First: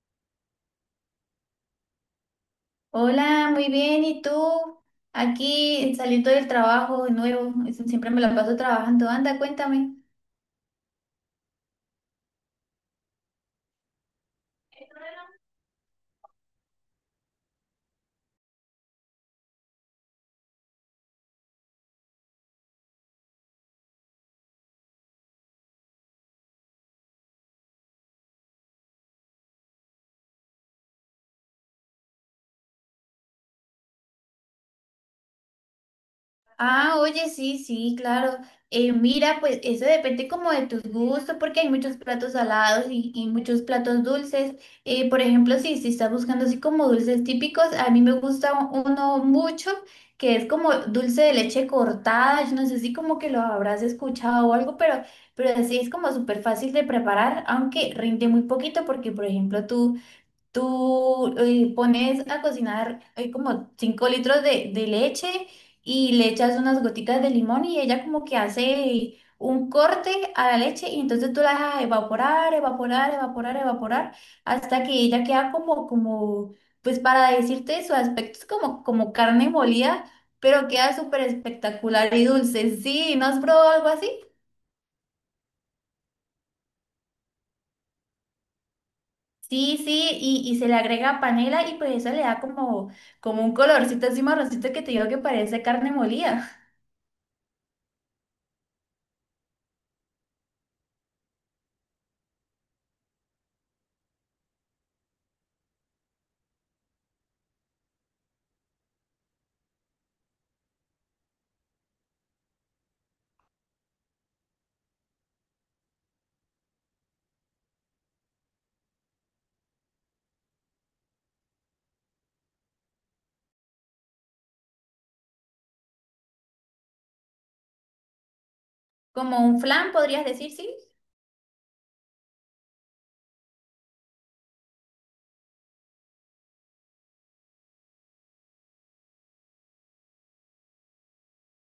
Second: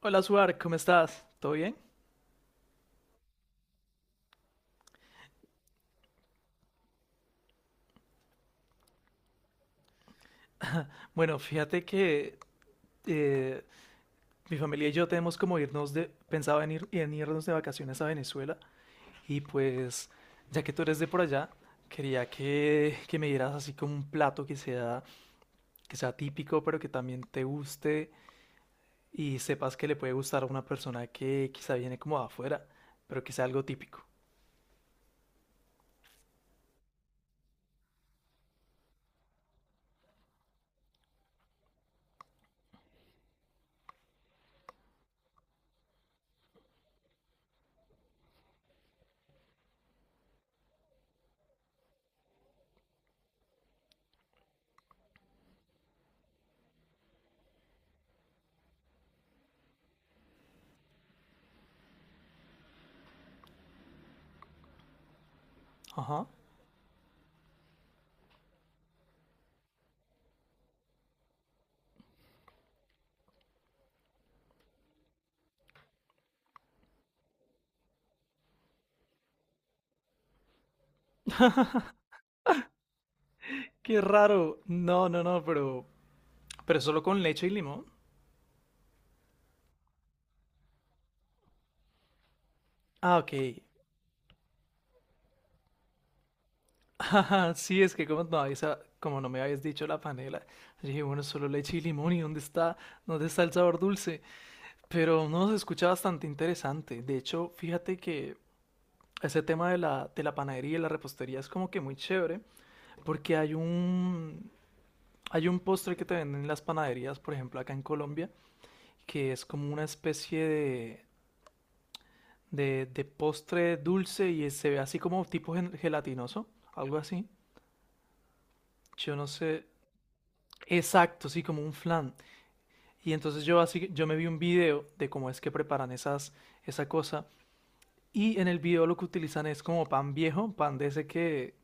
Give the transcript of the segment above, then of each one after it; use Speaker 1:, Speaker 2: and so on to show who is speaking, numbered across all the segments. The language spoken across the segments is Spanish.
Speaker 1: Hola, Suar, ¿cómo estás? ¿Todo bien?
Speaker 2: Hola, muy bien. ¿Y tú? Aquí saliendo del trabajo de nuevo. Eso siempre me la paso trabajando. Anda, cuéntame.
Speaker 1: Bueno, fíjate que eh, mi familia y yo tenemos como irnos de, pensaba en, ir, en irnos de vacaciones a Venezuela y pues ya que tú eres de por allá, quería que me dieras así como un plato que sea típico pero que también te guste y sepas que le puede gustar a una persona que quizá viene como de afuera, pero que sea algo típico.
Speaker 2: Ah, oye, sí, sí, claro. Mira, pues eso depende como de tus gustos, porque hay muchos platos salados y muchos platos dulces. Por ejemplo, si estás buscando así como dulces típicos, a mí me gusta uno mucho que es como dulce de leche cortada. Yo no sé si como que lo habrás escuchado o algo, pero así es como súper fácil de preparar, aunque rinde muy poquito, porque por ejemplo tú pones a cocinar como 5 litros de leche y
Speaker 1: Ajá.
Speaker 2: le echas unas gotitas de limón y ella como que hace un corte a la leche y entonces tú la dejas evaporar, evaporar, evaporar, evaporar hasta que ella queda como pues para decirte su aspecto es como, como carne molida, pero queda súper espectacular y dulce. Sí, ¿no has probado algo
Speaker 1: Qué
Speaker 2: así?
Speaker 1: raro. No, no, no, pero solo con leche y limón.
Speaker 2: Sí, sí, y se le agrega panela y pues eso le da como,
Speaker 1: Ah, ok.
Speaker 2: como un colorcito así marroncito que te digo que parece carne molida.
Speaker 1: Ajá, sí, es que como no, como no me habías dicho la panela, yo dije, bueno, solo leche y limón, ¿y dónde está el sabor dulce? Pero no, se escucha bastante interesante. De hecho, fíjate que ese tema de la panadería y la repostería es como que muy chévere, porque hay un postre que te venden en las panaderías, por ejemplo, acá en Colombia, que es como una especie de postre dulce y se ve así como tipo gelatinoso, algo así. Yo no
Speaker 2: Como un
Speaker 1: sé.
Speaker 2: flan, podrías decir, sí.
Speaker 1: Exacto, sí, como un flan. Y entonces yo así, yo me vi un video de cómo es que preparan esa cosa. Y en el video lo que utilizan es como pan viejo, pan de ese que,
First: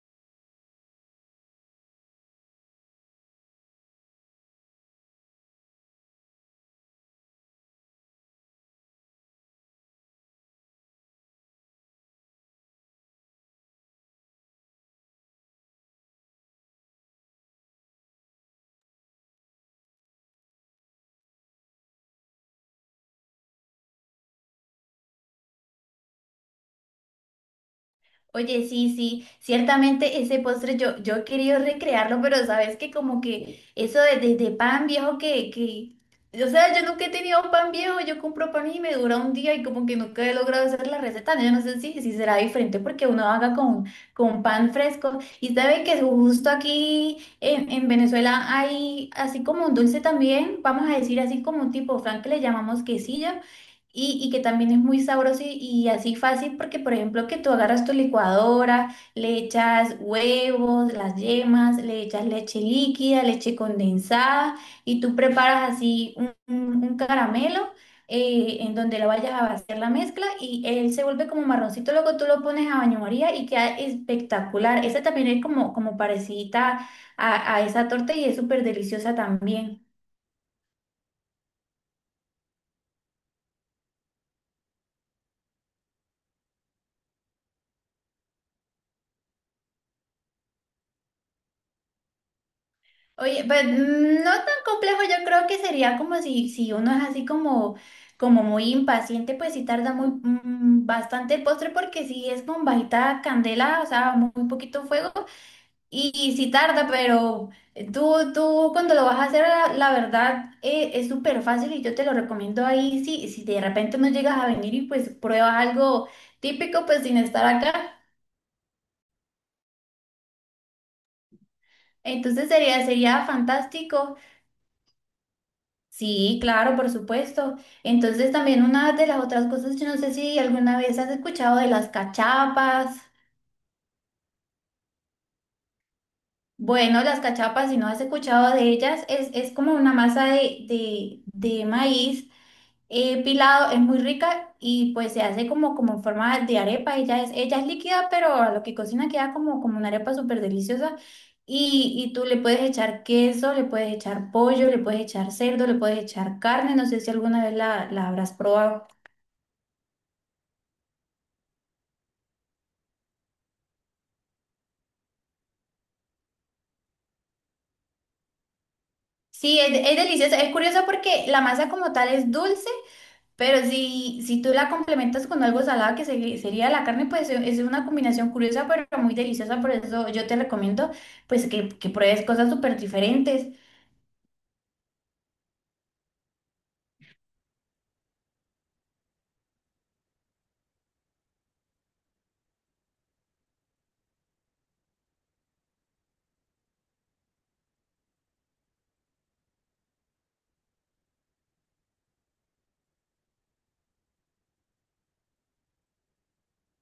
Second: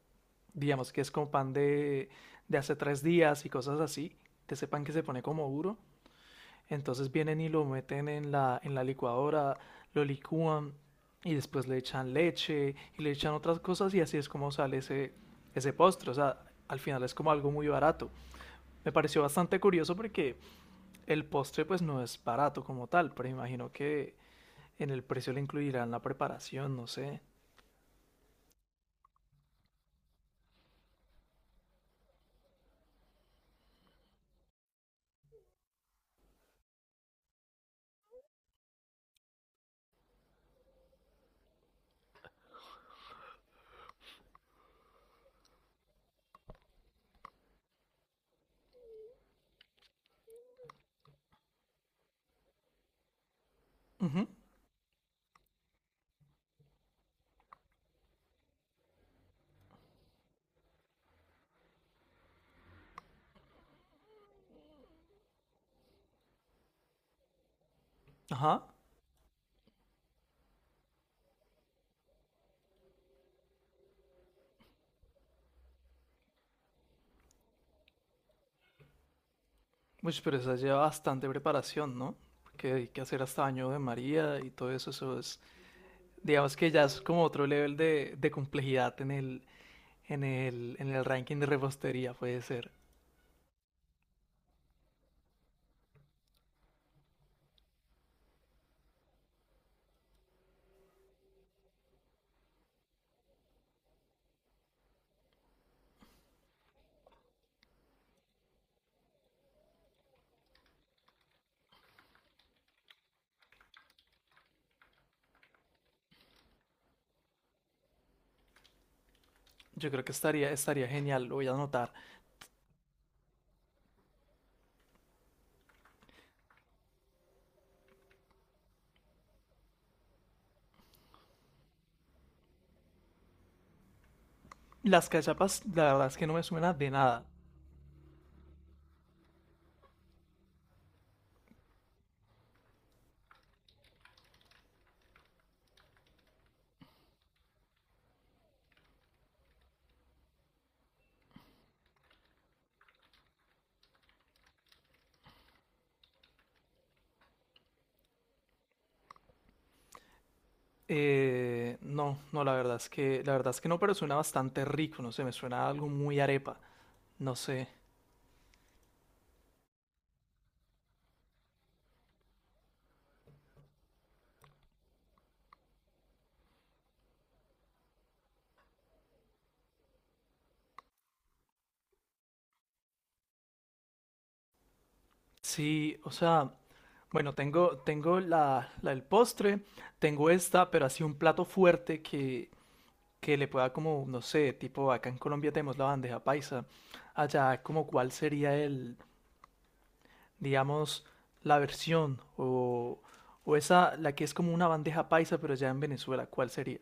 Speaker 1: digamos que es como pan de hace tres días y cosas así, de ese pan que se pone como duro. Entonces vienen y lo meten en la licuadora, lo licúan y después le echan leche y le echan otras cosas y así es como sale ese postre. O sea, al final es como algo muy barato. Me pareció bastante curioso porque el postre pues no es barato como tal, pero imagino que en el precio le incluirán la preparación, no sé.
Speaker 2: Oye, sí, sí, ciertamente ese postre yo he querido recrearlo, pero sabes que como que eso de pan viejo que, o sea, yo nunca he tenido un pan viejo, yo compro pan y me dura un día y como que nunca he logrado hacer la receta, yo no sé si será diferente porque uno haga con pan fresco y sabe que justo aquí en Venezuela hay así como un dulce también, vamos a decir así como un tipo flan que le llamamos quesillo y,
Speaker 1: Ujú.
Speaker 2: y que también es muy sabroso y así fácil porque, por ejemplo, que tú agarras tu licuadora, le echas huevos, las yemas, le echas leche líquida, leche condensada y tú preparas así un, un caramelo
Speaker 1: Ajá.
Speaker 2: en donde lo vayas a vaciar la mezcla y él se vuelve como marroncito, luego tú lo pones a baño María y queda espectacular. Esa también es como, como parecida a esa torta y es súper deliciosa también.
Speaker 1: Pues pero esa lleva bastante preparación, ¿no? Porque hay que hacer hasta baño de María y todo eso, eso es, digamos que ya es como otro nivel de complejidad en el ranking de repostería, puede ser.
Speaker 2: Oye, pues no tan complejo, yo creo que sería como si uno es así como, como muy impaciente, pues sí tarda muy bastante el postre porque sí es con bajita candela, o sea, muy, muy poquito fuego y sí tarda, pero tú cuando lo vas a hacer, la verdad es súper fácil y yo te lo recomiendo ahí, si de repente no llegas a venir y pues pruebas algo típico, pues sin estar acá,
Speaker 1: Yo creo que estaría genial, lo voy a anotar.
Speaker 2: entonces sería, sería fantástico. Sí, claro, por supuesto. Entonces también una de las otras cosas, yo no sé si alguna vez has escuchado de las cachapas.
Speaker 1: Las cachapas, la verdad es que no me suena de
Speaker 2: Bueno, las
Speaker 1: nada.
Speaker 2: cachapas, si no has escuchado de ellas, es como una masa de maíz pilado, es muy rica y pues se hace como, como en forma de arepa. Ella es líquida, pero a lo que cocina queda como, como una arepa súper deliciosa. Y tú le puedes echar queso, le puedes echar pollo, le puedes echar cerdo, le puedes echar carne. No sé si alguna vez la habrás probado.
Speaker 1: No, la verdad es que no, pero suena bastante rico, no sé, me suena a algo muy arepa, no sé.
Speaker 2: Sí, es delicioso. Es curioso porque la masa como tal es dulce, pero si tú la complementas con algo salado, que sería la carne, pues es una combinación curiosa, pero muy deliciosa. Por eso yo te recomiendo pues que pruebes cosas súper diferentes.
Speaker 1: Sí, o sea, bueno, tengo la del postre, tengo esta, pero así un plato fuerte que le pueda como, no sé, tipo acá en Colombia tenemos la bandeja paisa, allá como cuál sería el, digamos, la versión o esa, la que es como una bandeja paisa, pero allá en Venezuela, ¿cuál sería?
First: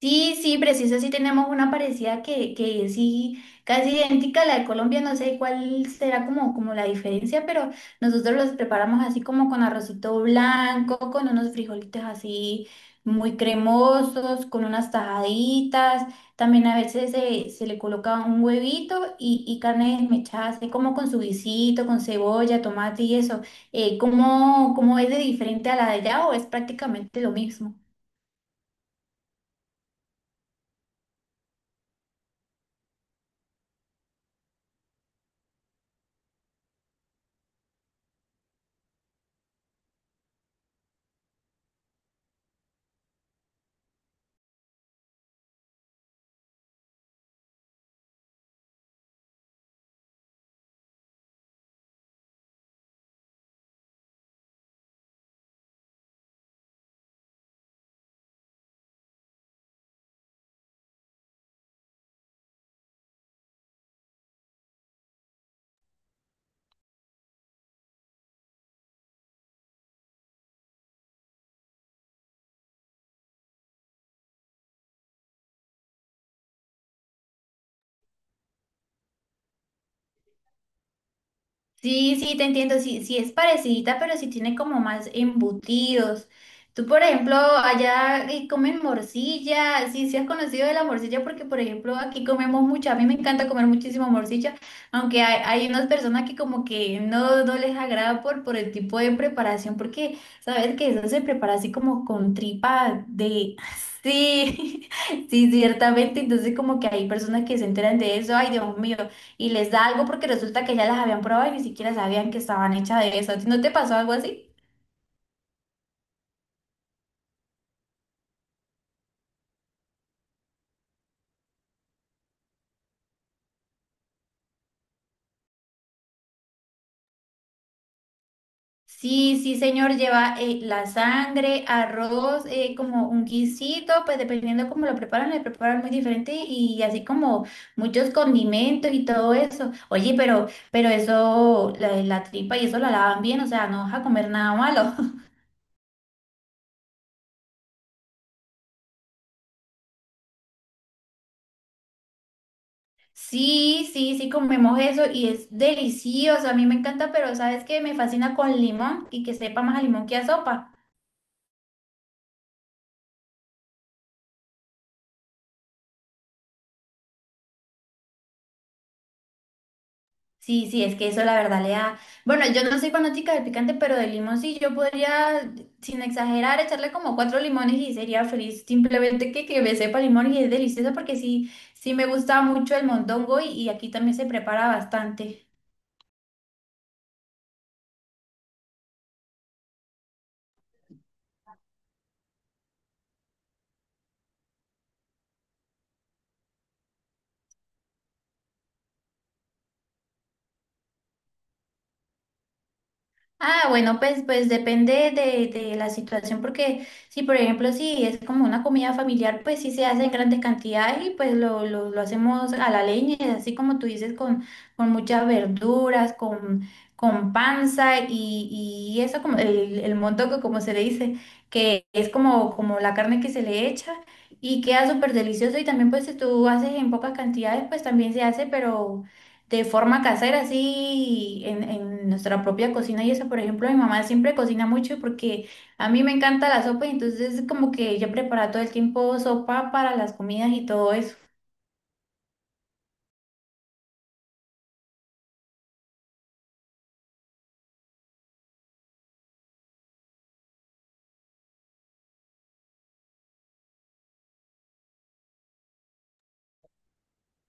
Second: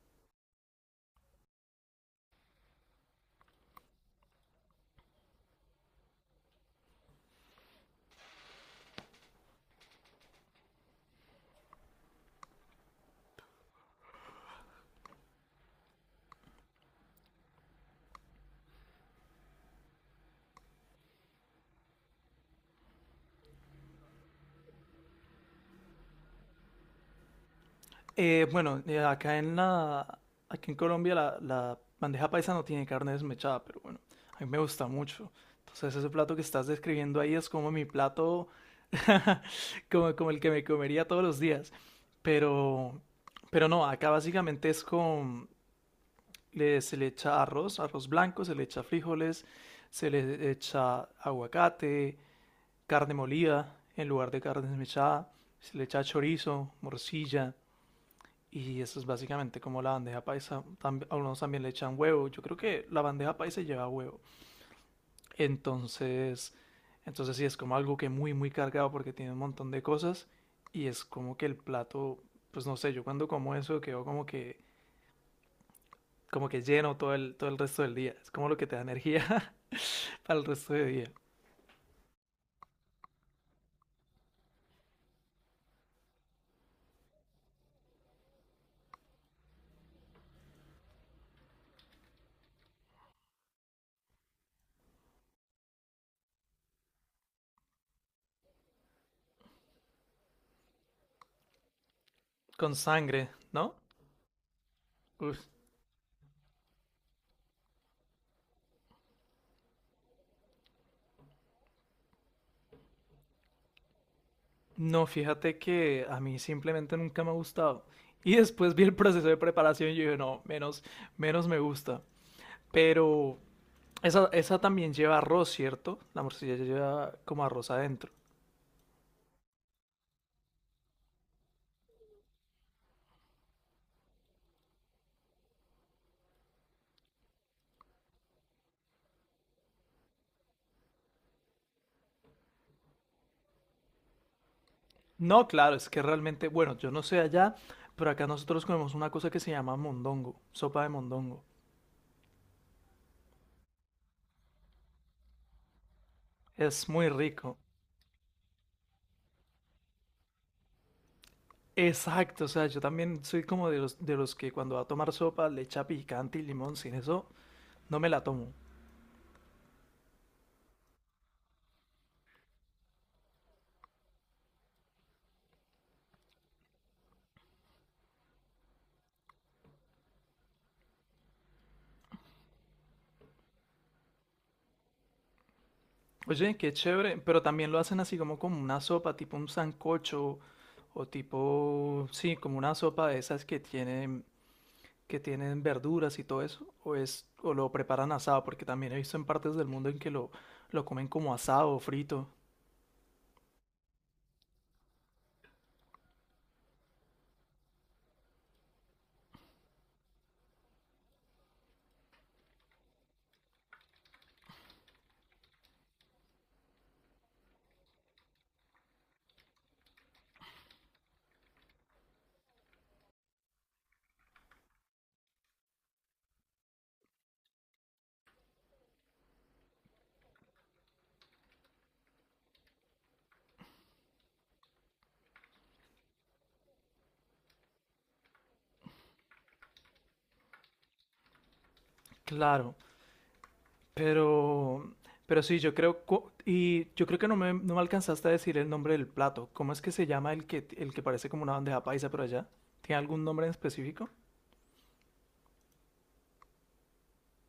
Speaker 2: Sí, sí, preciso, sí tenemos una parecida que es sí, casi idéntica a la de Colombia, no sé cuál será como, como la diferencia, pero nosotros los preparamos así como con arrocito blanco, con unos frijolitos así muy cremosos, con unas tajaditas, también a veces se le coloca un huevito y carne desmechada, así como con su guisito, con cebolla, tomate y eso. ¿Cómo, cómo es de diferente a la de allá o es prácticamente lo mismo?
Speaker 1: Bueno, aquí en Colombia la bandeja paisa no tiene carne desmechada, pero bueno, a mí me gusta mucho. Entonces ese plato que estás describiendo ahí es como mi plato, como, como el que me comería todos los días. Pero, pero no, acá básicamente es con, se le echa arroz, arroz blanco, se le echa frijoles, se le echa aguacate, carne molida en lugar de carne desmechada, se le echa chorizo, morcilla. Y eso es básicamente como la bandeja paisa. También, algunos también le echan huevo. Yo creo que la bandeja paisa lleva huevo. Entonces, entonces sí, es como algo que muy, muy cargado porque tiene un montón de cosas. Y es como que el plato, pues no sé, yo cuando como eso quedo como que lleno todo el resto del día. Es como lo que te da energía para el resto del día.
Speaker 2: Sí, sí, te entiendo, sí, sí es parecidita, pero sí tiene como más embutidos. Tú, por ejemplo, allá comen morcilla, sí, sí has conocido de la morcilla porque, por ejemplo, aquí comemos mucha, a mí me encanta comer muchísimo morcilla, aunque hay unas personas que como que no les agrada por el tipo de preparación, porque sabes que eso se prepara así como con
Speaker 1: Con
Speaker 2: tripa
Speaker 1: sangre,
Speaker 2: de...
Speaker 1: ¿no?
Speaker 2: Sí,
Speaker 1: Uf.
Speaker 2: sí, ciertamente, entonces como que hay personas que se enteran de eso, ay, Dios mío y les da algo porque resulta que ya las habían probado y ni siquiera sabían que estaban hechas de eso. ¿A ti ¿no te pasó algo así?
Speaker 1: No, fíjate que a mí simplemente nunca me ha gustado. Y después vi el proceso de preparación y yo dije, no, menos, menos me gusta. Pero esa también lleva arroz, ¿cierto? La morcilla ya lleva como arroz adentro.
Speaker 2: Sí, sí, señor, lleva la sangre, arroz, como un guisito, pues dependiendo cómo lo preparan, le preparan muy diferente y así como muchos condimentos y todo eso. Oye, pero eso, la tripa y eso la lavan bien, o sea, no vas a comer nada malo.
Speaker 1: No, claro, es que realmente, bueno, yo no sé allá, pero acá nosotros comemos una cosa que se llama mondongo, sopa de mondongo.
Speaker 2: Sí, sí, sí, comemos eso y es delicioso, a mí me
Speaker 1: Es muy
Speaker 2: encanta, pero
Speaker 1: rico.
Speaker 2: ¿sabes qué? Me fascina con limón y que sepa más a limón que a sopa.
Speaker 1: Exacto, o sea, yo también soy como de los que cuando va a tomar sopa le echa picante y limón, sin eso no me la tomo.
Speaker 2: Sí, sí, es que eso la verdad le da. Bueno, yo no soy fanática del picante, pero de limón sí, yo podría, sin exagerar, echarle como cuatro limones y sería feliz. Simplemente que me sepa limón y es delicioso porque sí, sí me gusta mucho el mondongo y aquí también se prepara bastante.
Speaker 1: Oye, qué chévere, pero también lo hacen así como como una sopa, tipo un sancocho o tipo, sí, como una sopa de esas que tienen verduras y todo eso, o es o lo preparan asado, porque también he visto en partes del mundo en que lo comen como asado o frito.
Speaker 2: Ah, bueno, pues, pues depende de la situación, porque si por ejemplo si es como una comida familiar, pues sí se hace en grandes cantidades y pues lo hacemos a la leña, así como tú dices, con muchas verduras, con panza y eso como el montoco, como se le dice, que es como, como la carne que se le echa y queda súper delicioso y también pues si tú haces en pocas cantidades, pues también se hace, pero de forma casera, así en nuestra propia cocina. Y eso, por ejemplo, mi mamá siempre cocina mucho porque a mí me encanta la sopa y entonces como que ella prepara todo el tiempo sopa para las comidas y todo eso.
Speaker 1: Claro, pero pero sí, yo creo y yo creo que no me no me alcanzaste a decir el nombre del plato. ¿Cómo es que se llama el que parece como una bandeja paisa por allá? ¿Tiene algún nombre en específico?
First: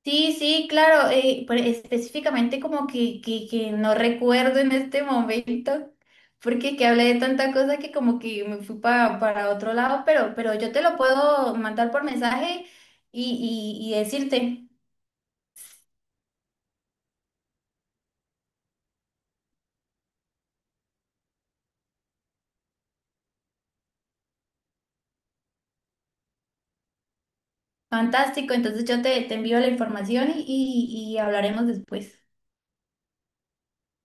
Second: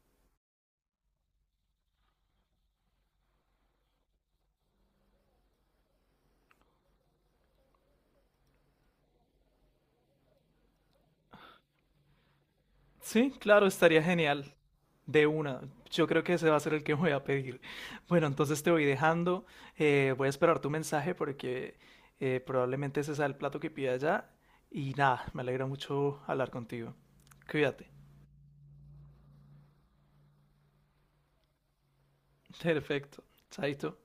Speaker 2: Sí, sí, claro, pero específicamente como que, que no recuerdo en este momento. Porque que hablé de tanta cosa que como que me fui para otro lado, pero yo te lo puedo mandar por mensaje
Speaker 1: Sí, claro,
Speaker 2: y
Speaker 1: estaría genial.
Speaker 2: decirte.
Speaker 1: De una. Yo creo que ese va a ser el que voy a pedir. Bueno, entonces te voy dejando. Voy a esperar tu mensaje porque probablemente ese sea el plato que pida ya. Y nada, me alegra mucho hablar contigo. Cuídate.
Speaker 2: Fantástico, entonces yo te envío la información y hablaremos después.
Speaker 1: Perfecto. Chaito.